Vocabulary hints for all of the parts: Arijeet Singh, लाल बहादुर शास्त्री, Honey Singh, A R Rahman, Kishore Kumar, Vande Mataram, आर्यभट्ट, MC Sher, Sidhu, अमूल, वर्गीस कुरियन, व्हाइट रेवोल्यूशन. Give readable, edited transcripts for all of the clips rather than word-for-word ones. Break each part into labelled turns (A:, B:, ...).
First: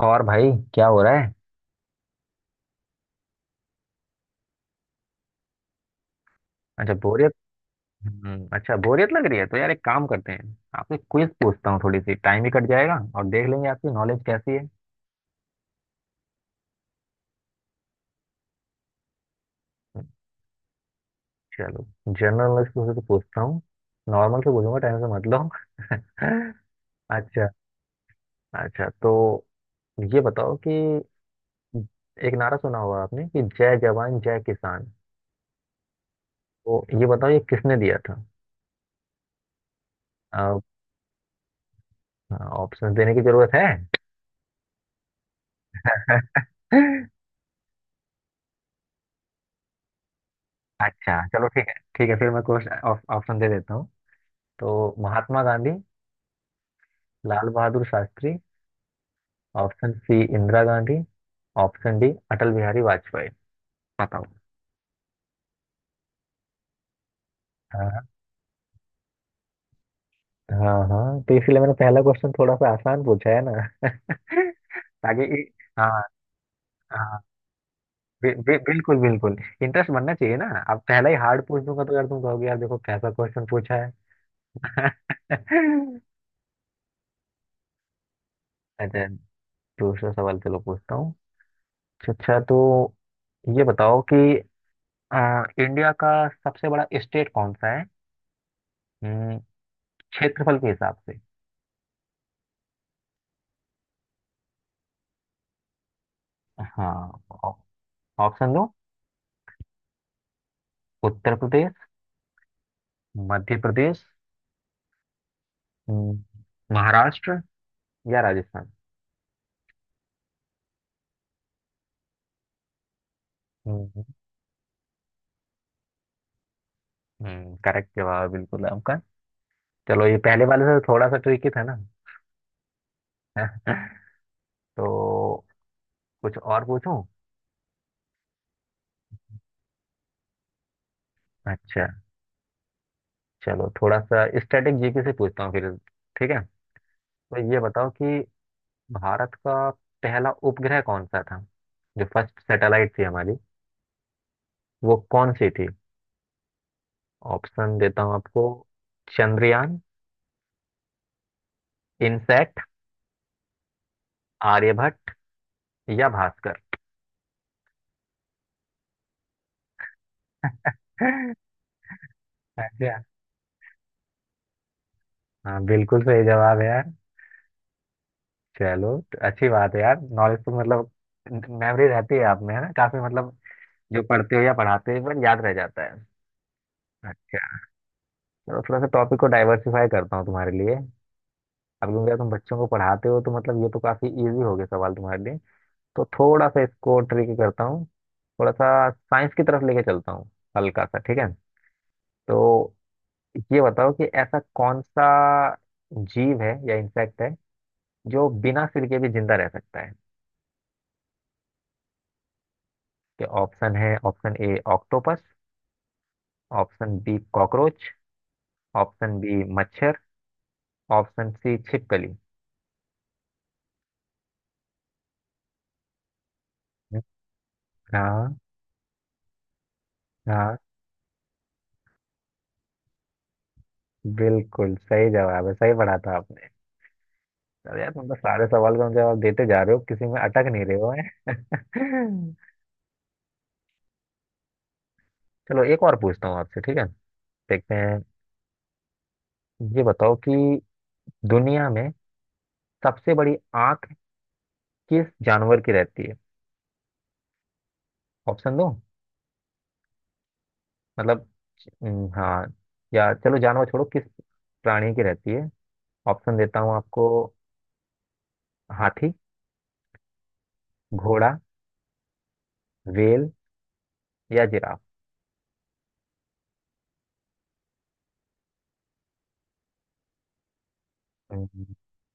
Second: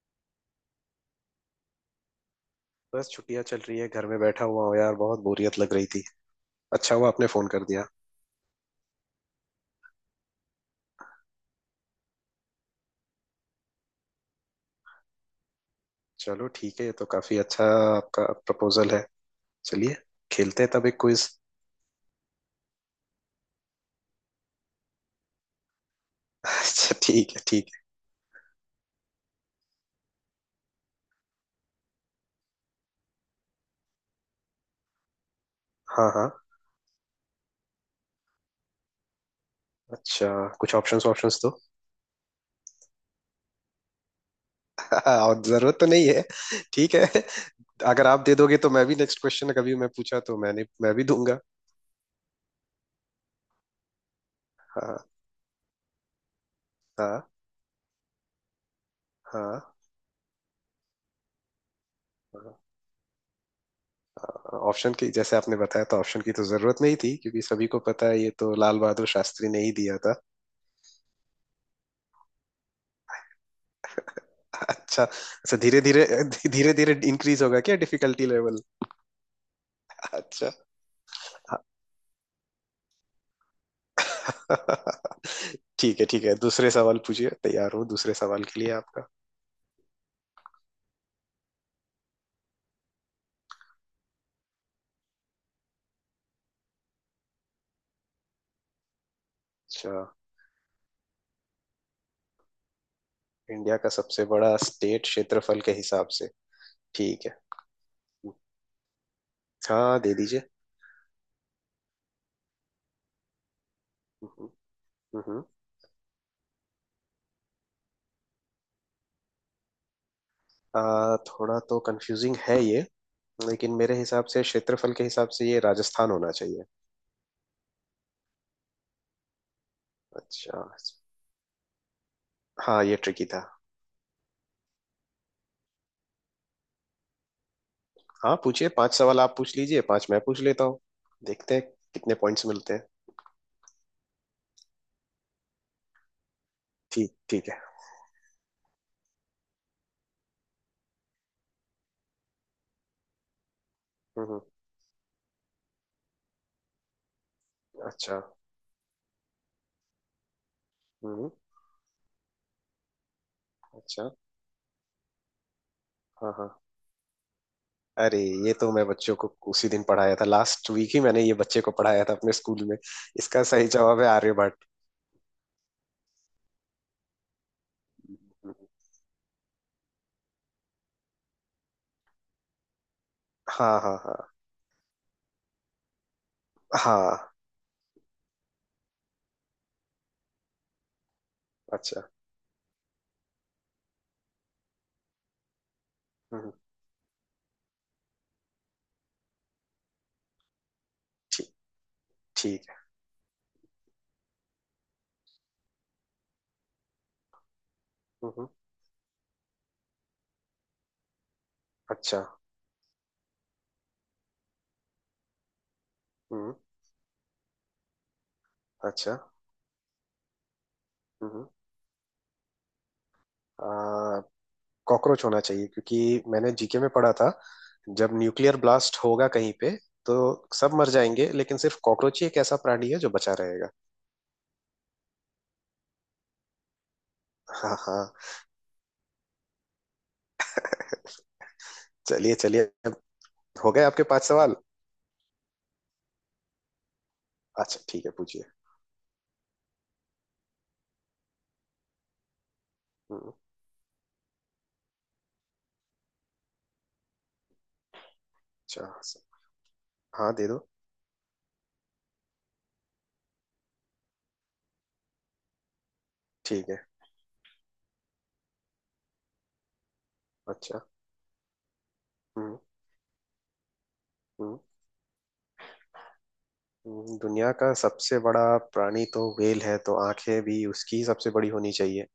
A: और भाई क्या हो रहा है?
B: बस छुट्टियां चल रही है, घर में बैठा हुआ हूँ यार। बहुत बोरियत लग रही थी,
A: अच्छा,
B: अच्छा हुआ आपने
A: बोरियत।
B: फोन कर दिया।
A: अच्छा बोरियत लग रही है तो यार एक काम करते हैं, आपसे क्विज पूछता हूँ, थोड़ी सी टाइम भी कट जाएगा और देख लेंगे आपकी नॉलेज कैसी है।
B: चलो ठीक है, ये तो काफी अच्छा आपका प्रपोजल है। चलिए, खेलते हैं तब एक क्विज।
A: चलो जनरल नॉलेज से तो पूछता हूँ, नॉर्मल से पूछूंगा, टाइम से मत लो।
B: अच्छा ठीक है
A: अच्छा
B: ठीक है।
A: अच्छा, तो ये बताओ कि एक नारा सुना होगा आपने कि जय जवान जय किसान,
B: हाँ हाँ।
A: तो ये बताओ ये किसने दिया था?
B: अच्छा, कुछ ऑप्शंस ऑप्शंस दो।
A: ऑप्शन देने की जरूरत है?
B: और जरूरत तो नहीं है। ठीक है, अगर आप दे दोगे तो मैं भी नेक्स्ट क्वेश्चन कभी मैं पूछा तो मैं भी
A: अच्छा
B: दूंगा।
A: चलो ठीक है ठीक है, फिर मैं कुछ ऑप्शन दे देता हूँ। तो
B: हाँ
A: महात्मा गांधी,
B: हाँ।
A: लाल बहादुर शास्त्री,
B: हाँ
A: option C Indira Gandhi, option D Atal Bihari Vajpayee, बताओ।
B: हाँ, ऑप्शन की जैसे आपने बताया तो ऑप्शन की तो जरूरत नहीं थी, क्योंकि सभी को पता
A: हाँ।
B: है ये तो लाल बहादुर शास्त्री ने ही दिया था।
A: हाँ हाँ, तो इसलिए मैंने पहला क्वेश्चन थोड़ा सा आसान पूछा है ना।
B: अच्छा
A: ताकि इ-
B: अच्छा, धीरे
A: हाँ।
B: धीरे। धीरे धीरे
A: हाँ,
B: इंक्रीज होगा क्या डिफिकल्टी
A: बि, बि,
B: लेवल।
A: बिल्कुल बिल्कुल। इंटरेस्ट बनना चाहिए ना।
B: अच्छा।
A: अब पहला ही हार्ड पूछ दूंगा तो यार तुम कहोगे यार देखो कैसा क्वेश्चन पूछा है।
B: ठीक है ठीक है, दूसरे सवाल पूछिए, तैयार हूँ दूसरे सवाल के लिए
A: अच्छा,
B: आपका।
A: दूसरा सवाल चलो पूछता हूँ। अच्छा अच्छा, तो ये बताओ कि इंडिया का सबसे बड़ा स्टेट कौन सा है? हम्म,
B: अच्छा,
A: क्षेत्रफल के हिसाब से।
B: इंडिया का सबसे बड़ा स्टेट क्षेत्रफल के हिसाब से।
A: हाँ।
B: ठीक है।
A: ऑप्शन दो।
B: हाँ दे दीजिए।
A: उत्तर प्रदेश, मध्य प्रदेश,
B: हम्म। हम्म। हम्म।
A: हम्म, महाराष्ट्र या राजस्थान।
B: थोड़ा तो कंफ्यूजिंग है ये, लेकिन मेरे
A: हम्म
B: हिसाब से क्षेत्रफल के हिसाब से ये राजस्थान होना चाहिए।
A: करेक्ट जवाब बिल्कुल आपका। चलो ये पहले
B: अच्छा।
A: वाले से थोड़ा सा ट्रिकी था ना।
B: हाँ ये ट्रिकी था।
A: तो कुछ और पूछूं?
B: हाँ पूछिए, पांच सवाल आप पूछ लीजिए, पांच मैं पूछ लेता हूँ। देखते हैं
A: अच्छा,
B: कितने पॉइंट्स मिलते हैं।
A: चलो थोड़ा सा स्टैटिक जीके से पूछता हूँ फिर। ठीक है।
B: ठीक ठीक
A: तो
B: है।
A: ये बताओ कि भारत का पहला उपग्रह कौन सा था, जो फर्स्ट सैटेलाइट थी हमारी
B: हम्म।
A: वो कौन सी थी? ऑप्शन देता हूँ
B: अच्छा।
A: आपको। चंद्रयान,
B: हम्म।
A: इनसैट,
B: अच्छा।
A: आर्यभट्ट या
B: हाँ हाँ।
A: भास्कर।
B: अरे, ये तो मैं बच्चों को उसी दिन पढ़ाया था, लास्ट वीक ही मैंने ये बच्चे को पढ़ाया था अपने स्कूल में।
A: अच्छा।
B: इसका सही जवाब है आर्यभट्ट।
A: हाँ बिल्कुल सही जवाब है यार।
B: हम्म।
A: चलो तो अच्छी बात है यार, नॉलेज तो मतलब मेमोरी रहती है आप में, है ना? काफी मतलब
B: हाँ हाँ
A: जो
B: हाँ।
A: पढ़ते हो या पढ़ाते हो बट याद रह जाता है।
B: हाँ।
A: अच्छा। चलो थोड़ा सा टॉपिक को डाइवर्सिफाई करता हूँ तुम्हारे लिए। अब
B: अच्छा।
A: क्योंकि तुम बच्चों को पढ़ाते हो तो मतलब ये तो काफी इजी हो गए सवाल तुम्हारे लिए, तो थोड़ा
B: हम्म।
A: सा इसको ट्रिक करता हूँ, थोड़ा सा साइंस की तरफ लेके चलता हूँ, हल्का सा। ठीक है।
B: ठीक ठीक
A: तो
B: है।
A: ये बताओ कि ऐसा कौन सा जीव है या इंसेक्ट है जो
B: हम्म।
A: बिना सिर के भी जिंदा रह सकता है?
B: अच्छा।
A: कि ऑप्शन है, ऑप्शन ए ऑक्टोपस,
B: हम्म।
A: ऑप्शन बी कॉकरोच,
B: अच्छा।
A: ऑप्शन बी मच्छर,
B: हम्म
A: ऑप्शन
B: हम्म।
A: सी छिपकली।
B: आ, कॉकरोच होना चाहिए, क्योंकि मैंने जीके में पढ़ा था। जब
A: हाँ
B: न्यूक्लियर ब्लास्ट होगा कहीं पे, तो
A: हाँ,
B: सब मर जाएंगे लेकिन सिर्फ कॉकरोच ही एक ऐसा प्राणी है जो बचा रहेगा।
A: बिल्कुल सही जवाब है, सही पढ़ा था आपने।
B: हाँ
A: चलो यार, तुम
B: हाँ।
A: तो सारे सवाल का जवाब देते जा रहे हो, किसी में अटक नहीं रहे हो। हैं।
B: चलिए चलिए, अब हो गए आपके पांच सवाल।
A: चलो एक और पूछता हूँ आपसे, ठीक है, देखते
B: अच्छा
A: हैं।
B: ठीक है, पूछिए।
A: ये बताओ कि दुनिया में सबसे
B: हम्म।
A: बड़ी आंख किस जानवर की रहती है? ऑप्शन दो।
B: अच्छा। हाँ दे दो।
A: मतलब, हाँ, या चलो जानवर छोड़ो, किस प्राणी की रहती है। ऑप्शन देता
B: ठीक
A: हूँ
B: है।
A: आपको। हाथी,
B: अच्छा।
A: घोड़ा,
B: हम्म
A: व्हेल या
B: हम्म।
A: जिराफ।
B: दुनिया का सबसे बड़ा प्राणी तो व्हेल है, तो आंखें भी उसकी सबसे बड़ी होनी
A: हम्म,
B: चाहिए।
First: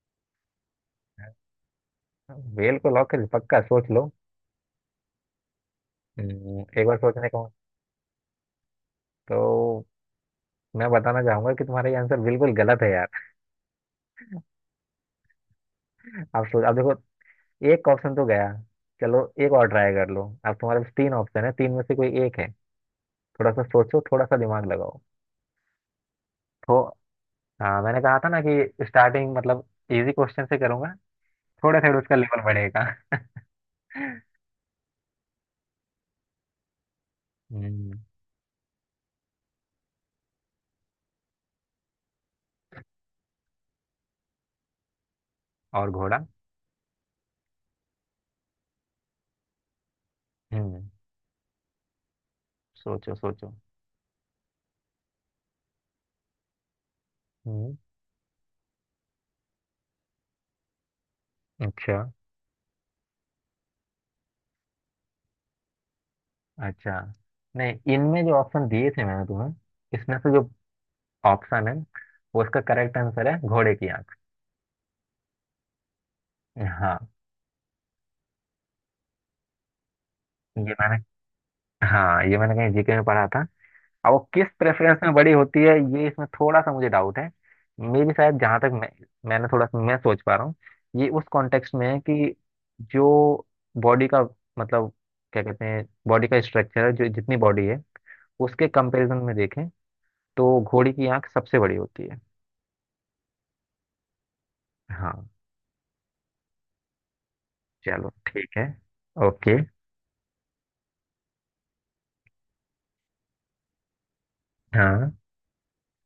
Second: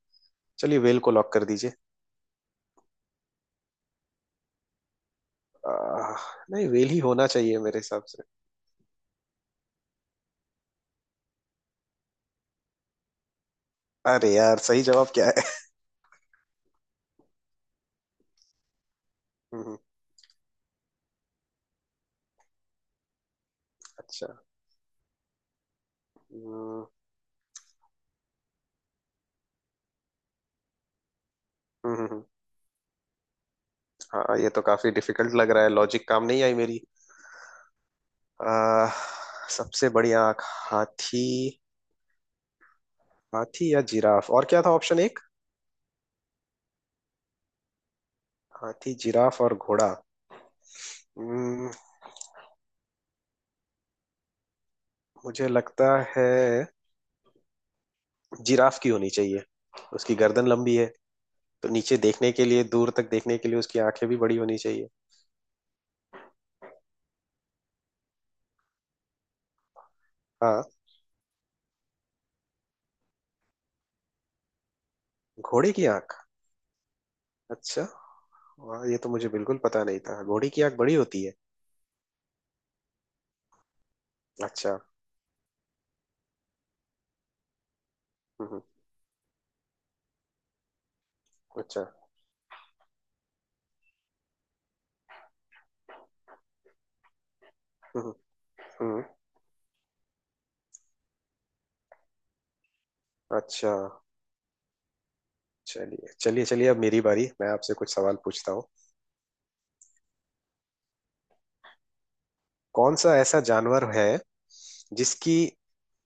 B: चलिए व्हेल को लॉक कर दीजिए।
A: व्हेल को लॉक कर, पक्का सोच लो।
B: आह, नहीं
A: एक
B: व्हेल
A: बार
B: ही होना
A: सोचने का।
B: चाहिए मेरे हिसाब से।
A: तो मैं बताना चाहूंगा कि तुम्हारा ये आंसर बिल्कुल गलत है यार।
B: अरे यार, सही जवाब क्या है।
A: आप सोच, अब देखो एक ऑप्शन तो गया, चलो एक और
B: हम्म।
A: ट्राई कर लो, अब तुम्हारे पास 3 ऑप्शन है, तीन में से कोई एक है। थोड़ा सा सोचो, थोड़ा
B: अच्छा।
A: सा दिमाग लगाओ। तो
B: हम्म।
A: हाँ मैंने कहा था ना कि स्टार्टिंग मतलब इजी क्वेश्चन से करूंगा, थोड़ा
B: हम्म।
A: थोड़ा उसका
B: हम्म।
A: लेवल बढ़ेगा।
B: हाँ ये तो काफी डिफिकल्ट लग रहा है, लॉजिक काम नहीं आई मेरी।
A: हम्म,
B: आ, सबसे बड़ी आंख। हाथी। हाथी या जिराफ, और क्या था ऑप्शन एक।
A: और घोड़ा।
B: हाथी जिराफ और घोड़ा।
A: हम्म,
B: हम्म,
A: सोचो सोचो।
B: मुझे लगता है
A: हम्म।
B: जिराफ की होनी चाहिए। उसकी गर्दन लंबी है, तो नीचे
A: अच्छा
B: देखने के लिए दूर तक देखने के लिए उसकी आंखें भी बड़ी होनी चाहिए।
A: अच्छा, नहीं इनमें जो ऑप्शन दिए थे मैंने तुम्हें, इसमें से जो
B: हाँ।
A: ऑप्शन है वो उसका करेक्ट आंसर है, घोड़े की आंख।
B: घोड़े की आंख।
A: हाँ
B: अच्छा, वाह, ये तो मुझे बिल्कुल पता नहीं था घोड़े की
A: ये
B: आंख
A: मैंने
B: बड़ी होती है।
A: हाँ ये मैंने कहीं जीके में पढ़ा था। अब वो किस
B: अच्छा।
A: प्रेफरेंस में बड़ी होती है ये इसमें थोड़ा सा मुझे डाउट है। मेरी शायद जहाँ
B: हम्म।
A: तक मैं, मैंने थोड़ा सा मैं सोच पा रहा हूँ, ये उस कॉन्टेक्स्ट
B: अच्छा।
A: में है कि जो बॉडी का मतलब क्या कहते हैं बॉडी का स्ट्रक्चर है, जो जितनी बॉडी है
B: हम्म हम्म।
A: उसके
B: हम्म।
A: कंपैरिजन में देखें तो घोड़ी की आंख सबसे बड़ी होती है।
B: अच्छा।
A: हाँ।
B: चलिए चलिए चलिए, अब मेरी बारी, मैं आपसे कुछ
A: चलो
B: सवाल पूछता
A: ठीक
B: हूँ।
A: है। ओके।
B: कौन सा ऐसा जानवर है
A: हाँ।
B: जिसकी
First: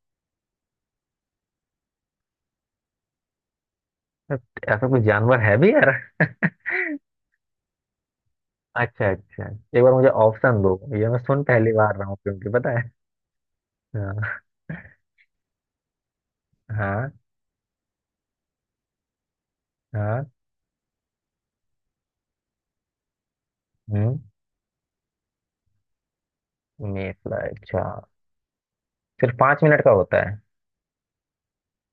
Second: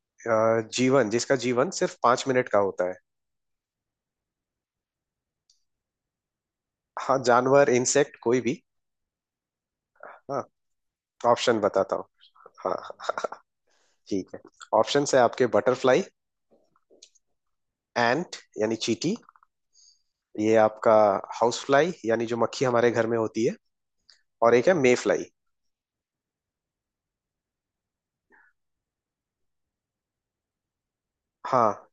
B: जीवन जिसका जीवन सिर्फ पांच मिनट का होता है।
A: ऐसा कोई जानवर है भी यार?
B: हाँ, जानवर इंसेक्ट कोई भी।
A: अच्छा अच्छा, एक बार मुझे
B: हाँ
A: ऑप्शन दो, ये मैं सुन
B: ऑप्शन
A: पहली बार
B: बताता हूँ।
A: रहा हूँ, क्योंकि
B: हाँ
A: पता है।
B: हाँ। ठीक है।
A: हाँ
B: ऑप्शन है आपके, बटरफ्लाई।
A: हाँ।
B: एंट यानी चींटी।
A: हाँ।
B: ये आपका हाउस फ्लाई यानी जो मक्खी हमारे घर में होती है।
A: हम्म।
B: और एक है मे फ्लाई।
A: मेफला, अच्छा, सिर्फ 5 मिनट का होता है?
B: हाँ,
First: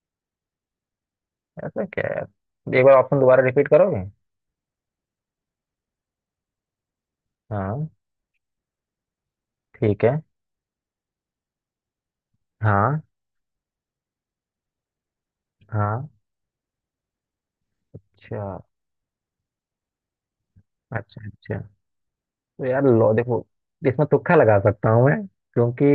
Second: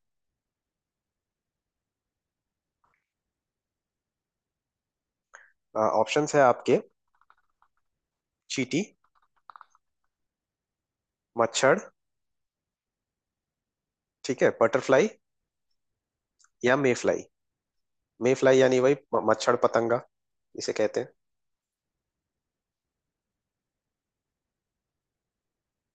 A: ऐसा क्या है यार? एक बार ऑप्शन दोबारा रिपीट करोगे?
B: ऑप्शन है आपके
A: हाँ।
B: चींटी,
A: ठीक है।
B: मच्छर,
A: हाँ।
B: ठीक है, बटरफ्लाई
A: हाँ।
B: या मे फ्लाई। मे
A: अच्छा
B: फ्लाई यानी वही मच्छर पतंगा इसे कहते हैं।
A: अच्छा। अच्छा, तो यार लो देखो, इसमें तुक्का लगा सकता हूँ मैं, क्योंकि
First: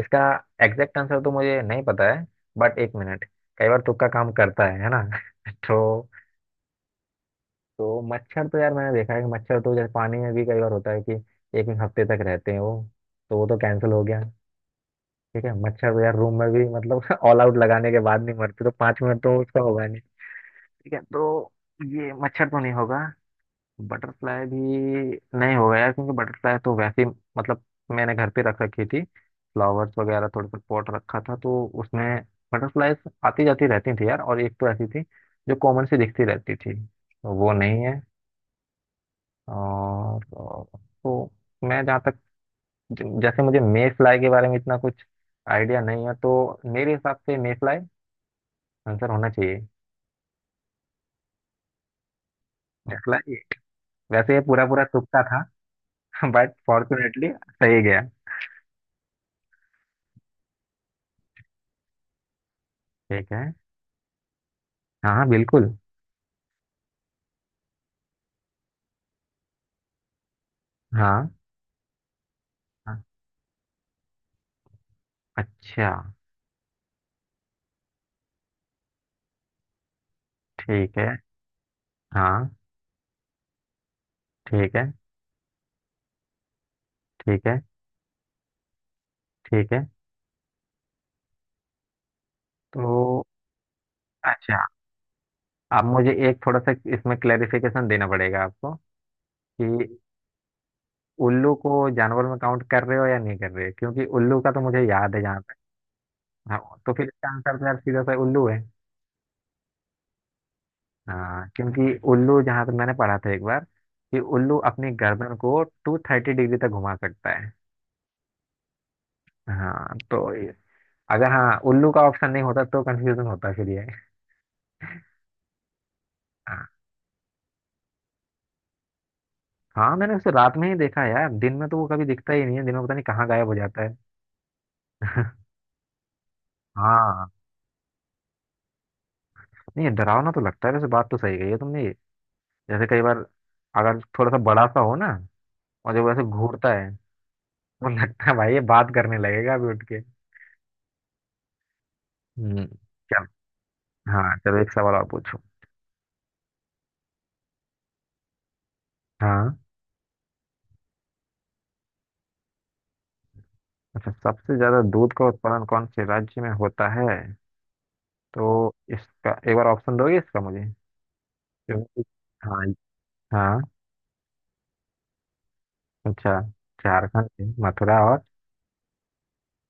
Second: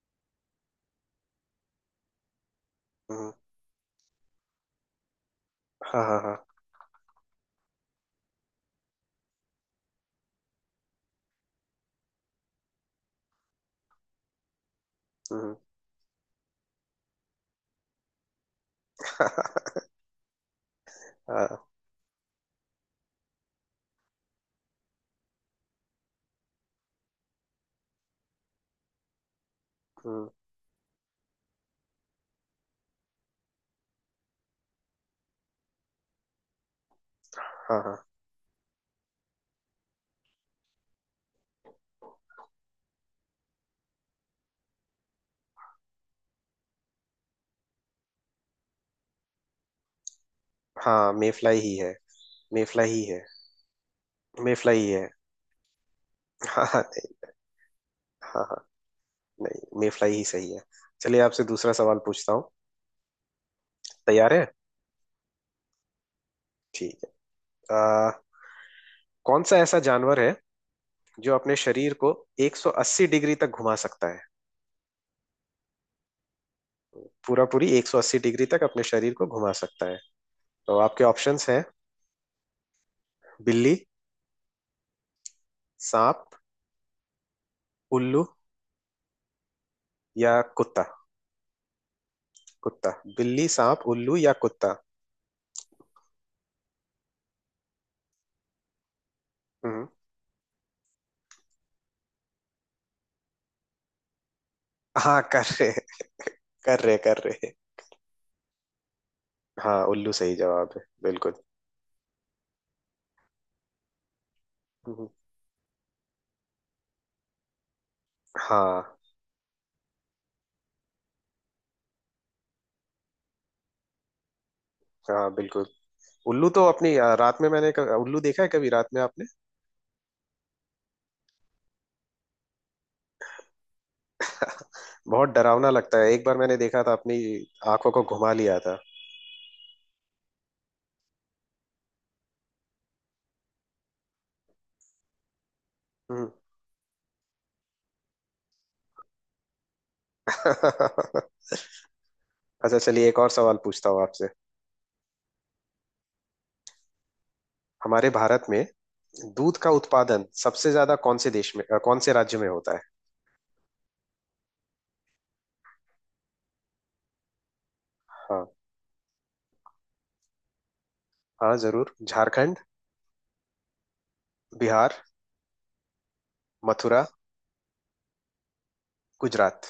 A: इसका एग्जैक्ट आंसर तो मुझे नहीं पता है, बट एक मिनट,
B: हम्म।
A: कई बार तुक्का काम करता है ना।
B: हाँ
A: तो
B: हाँ हाँ।
A: तो मच्छर तो यार मैंने देखा है कि मच्छर तो जैसे पानी में भी कई बार होता है कि एक एक हफ्ते तक रहते हैं वो, तो वो तो कैंसिल हो गया। ठीक है,
B: हम्म।
A: मच्छर तो यार रूम में भी मतलब ऑल आउट लगाने के बाद नहीं मरते, तो 5 मिनट तो उसका होगा नहीं। ठीक है। तो
B: हाँ।
A: ये मच्छर तो नहीं होगा, बटरफ्लाई भी नहीं होगा यार, क्योंकि बटरफ्लाई तो वैसे ही मतलब मैंने घर पे रख रखी थी, फ्लावर्स वगैरह
B: हम्म।
A: थोड़े से पॉट रखा था, तो उसमें बटरफ्लाई आती जाती रहती थी यार, और एक तो ऐसी थी जो कॉमन सी दिखती रहती थी, तो वो
B: हाँ
A: नहीं है।
B: हाँ
A: और और- तो मैं जहाँ तक, जैसे मुझे मे फ्लाई के बारे में इतना कुछ आइडिया नहीं है, तो मेरे हिसाब से मे फ्लाई आंसर होना चाहिए।
B: हाँ। मेफ्लाई ही है। मेफ्लाई ही है।
A: बटरफ्लाई, वैसे ये पूरा
B: मेफ्लाई
A: पूरा
B: ही है।
A: तुक्का था। बट
B: हाँ हाँ।
A: फॉर्चुनेटली सही गया।
B: हाँ हाँ, नहीं मेफ्लाई ही सही है। चलिए आपसे दूसरा सवाल पूछता हूँ।
A: ठीक है।
B: तैयार है।
A: हाँ हाँ बिल्कुल।
B: ठीक है। आ, कौन सा ऐसा जानवर है
A: हाँ
B: जो अपने शरीर को
A: हाँ,
B: 180 डिग्री तक घुमा सकता है।
A: अच्छा
B: पूरा पूरी 180 डिग्री तक अपने शरीर को घुमा सकता है। तो
A: ठीक
B: आपके
A: है।
B: ऑप्शंस हैं,
A: हाँ।
B: बिल्ली,
A: ठीक है।
B: सांप,
A: ठीक है।
B: उल्लू
A: ठीक है,
B: या कुत्ता। कुत्ता।
A: तो
B: बिल्ली सांप उल्लू या
A: अच्छा
B: कुत्ता।
A: अब मुझे एक थोड़ा सा इसमें क्लेरिफिकेशन देना पड़ेगा आपको
B: हम्म।
A: कि उल्लू को जानवर में काउंट कर रहे हो या नहीं कर रहे हो, क्योंकि उल्लू का तो मुझे याद
B: हाँ
A: है जहाँ
B: कर
A: तक।
B: रहे हैं, कर
A: हाँ, तो
B: रहे
A: फिर
B: कर
A: इसका
B: रहे।
A: आंसर तो यार सीधा सा उल्लू है।
B: हाँ उल्लू सही जवाब है बिल्कुल।
A: हाँ, क्योंकि उल्लू जहाँ तक मैंने पढ़ा था एक बार कि उल्लू अपनी
B: हम्म।
A: गर्दन को 230 डिग्री तक घुमा सकता है।
B: हाँ
A: हाँ तो अगर हाँ उल्लू का ऑप्शन नहीं होता तो कंफ्यूजन होता फिर ये।
B: हाँ बिल्कुल। उल्लू तो अपनी रात में मैंने उल्लू देखा है, कभी रात में आपने।
A: हाँ मैंने उसे रात में ही देखा है यार, दिन में तो वो कभी दिखता ही नहीं है, दिन में पता नहीं कहाँ गायब हो जाता है।
B: बहुत डरावना लगता है, एक बार मैंने देखा था अपनी
A: हाँ
B: आंखों को घुमा लिया था।
A: नहीं डरावना तो लगता है, वैसे बात तो सही कही है तुमने, जैसे कई बार अगर थोड़ा सा बड़ा सा हो ना और जब वैसे
B: हम्म।
A: घूरता है तो लगता है भाई ये बात करने लगेगा अभी उठ के। हम्म।
B: अच्छा चलिए, एक
A: चल,
B: और सवाल पूछता हूँ आपसे।
A: हाँ चलो एक सवाल और पूछो।
B: हमारे भारत में
A: हाँ।
B: दूध का उत्पादन सबसे ज्यादा कौन से देश में, कौन से राज्य में होता है।
A: अच्छा, सबसे ज्यादा दूध का उत्पादन कौन से राज्य में होता है?
B: हाँ
A: तो इसका एक बार ऑप्शन दोगे इसका मुझे
B: हाँ जरूर,
A: क्योंकि-
B: झारखंड,
A: हाँ। हाँ।
B: बिहार,
A: अच्छा,
B: मथुरा,
A: झारखंड में मथुरा और
B: गुजरात।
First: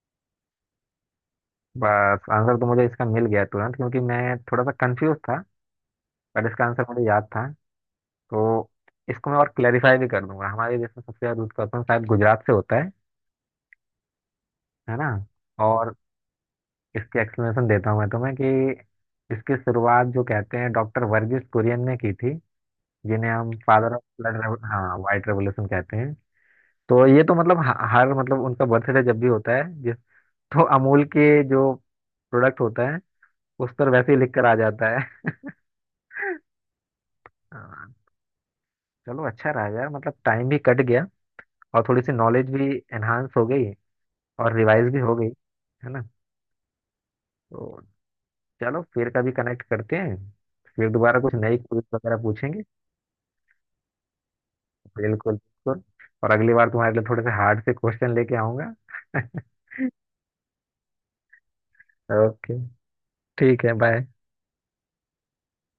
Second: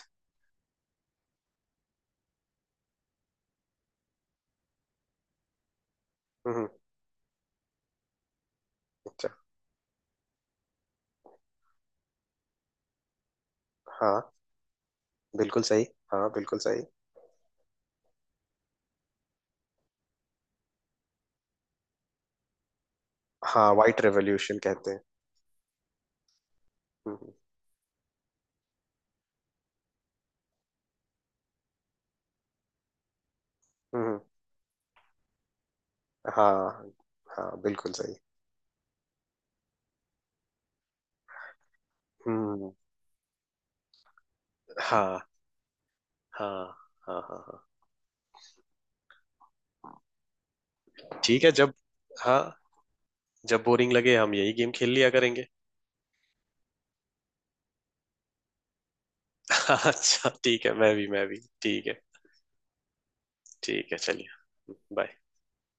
A: बस आंसर तो मुझे इसका मिल गया तुरंत, क्योंकि मैं थोड़ा सा कंफ्यूज था, पर इसका
B: हम्म।
A: आंसर मुझे याद था। तो इसको
B: अच्छा।
A: मैं और क्लेरिफाई भी कर दूंगा, हमारे देश में सबसे ज्यादा दूध का उत्पादन शायद गुजरात से होता है
B: हाँ
A: है ना?
B: बिल्कुल सही।
A: और
B: हाँ बिल्कुल सही।
A: इसकी एक्सप्लेनेशन देता हूँ मैं तुम्हें कि इसकी शुरुआत जो कहते हैं डॉक्टर वर्गीस कुरियन ने की थी, जिन्हें हम
B: हाँ
A: father
B: white
A: of blood
B: revolution कहते
A: हाँ
B: हैं।
A: वाइट रेवोल्यूशन कहते हैं। तो
B: हम्म
A: ये तो मतलब हर मतलब उनका बर्थडे जब भी होता है जिस, तो अमूल के जो प्रोडक्ट होता है उस पर
B: हम्म।
A: वैसे ही
B: हम्म।
A: लिख कर आ जाता
B: हाँ। हाँ
A: है।
B: बिल्कुल सही।
A: चलो अच्छा रहा यार, मतलब टाइम भी कट गया और थोड़ी सी नॉलेज
B: हम्म।
A: भी एनहांस हो गई और रिवाइज भी हो
B: हाँ
A: गई, है ना?
B: हाँ हाँ। हाँ। हाँ।
A: तो चलो फिर कभी कनेक्ट करते हैं, फिर दोबारा कुछ
B: ठीक है
A: नई
B: जब,
A: क्विज वगैरह
B: हाँ,
A: पूछेंगे।
B: जब बोरिंग लगे हम यही गेम खेल लिया
A: बिल्कुल
B: करेंगे।
A: बिल्कुल, और अगली बार तुम्हारे लिए थोड़े से हार्ड से क्वेश्चन लेके आऊंगा।
B: अच्छा ठीक है, मैं भी ठीक है।
A: ओके, ठीक है,
B: ठीक है
A: बाय।
B: चलिए, बाय।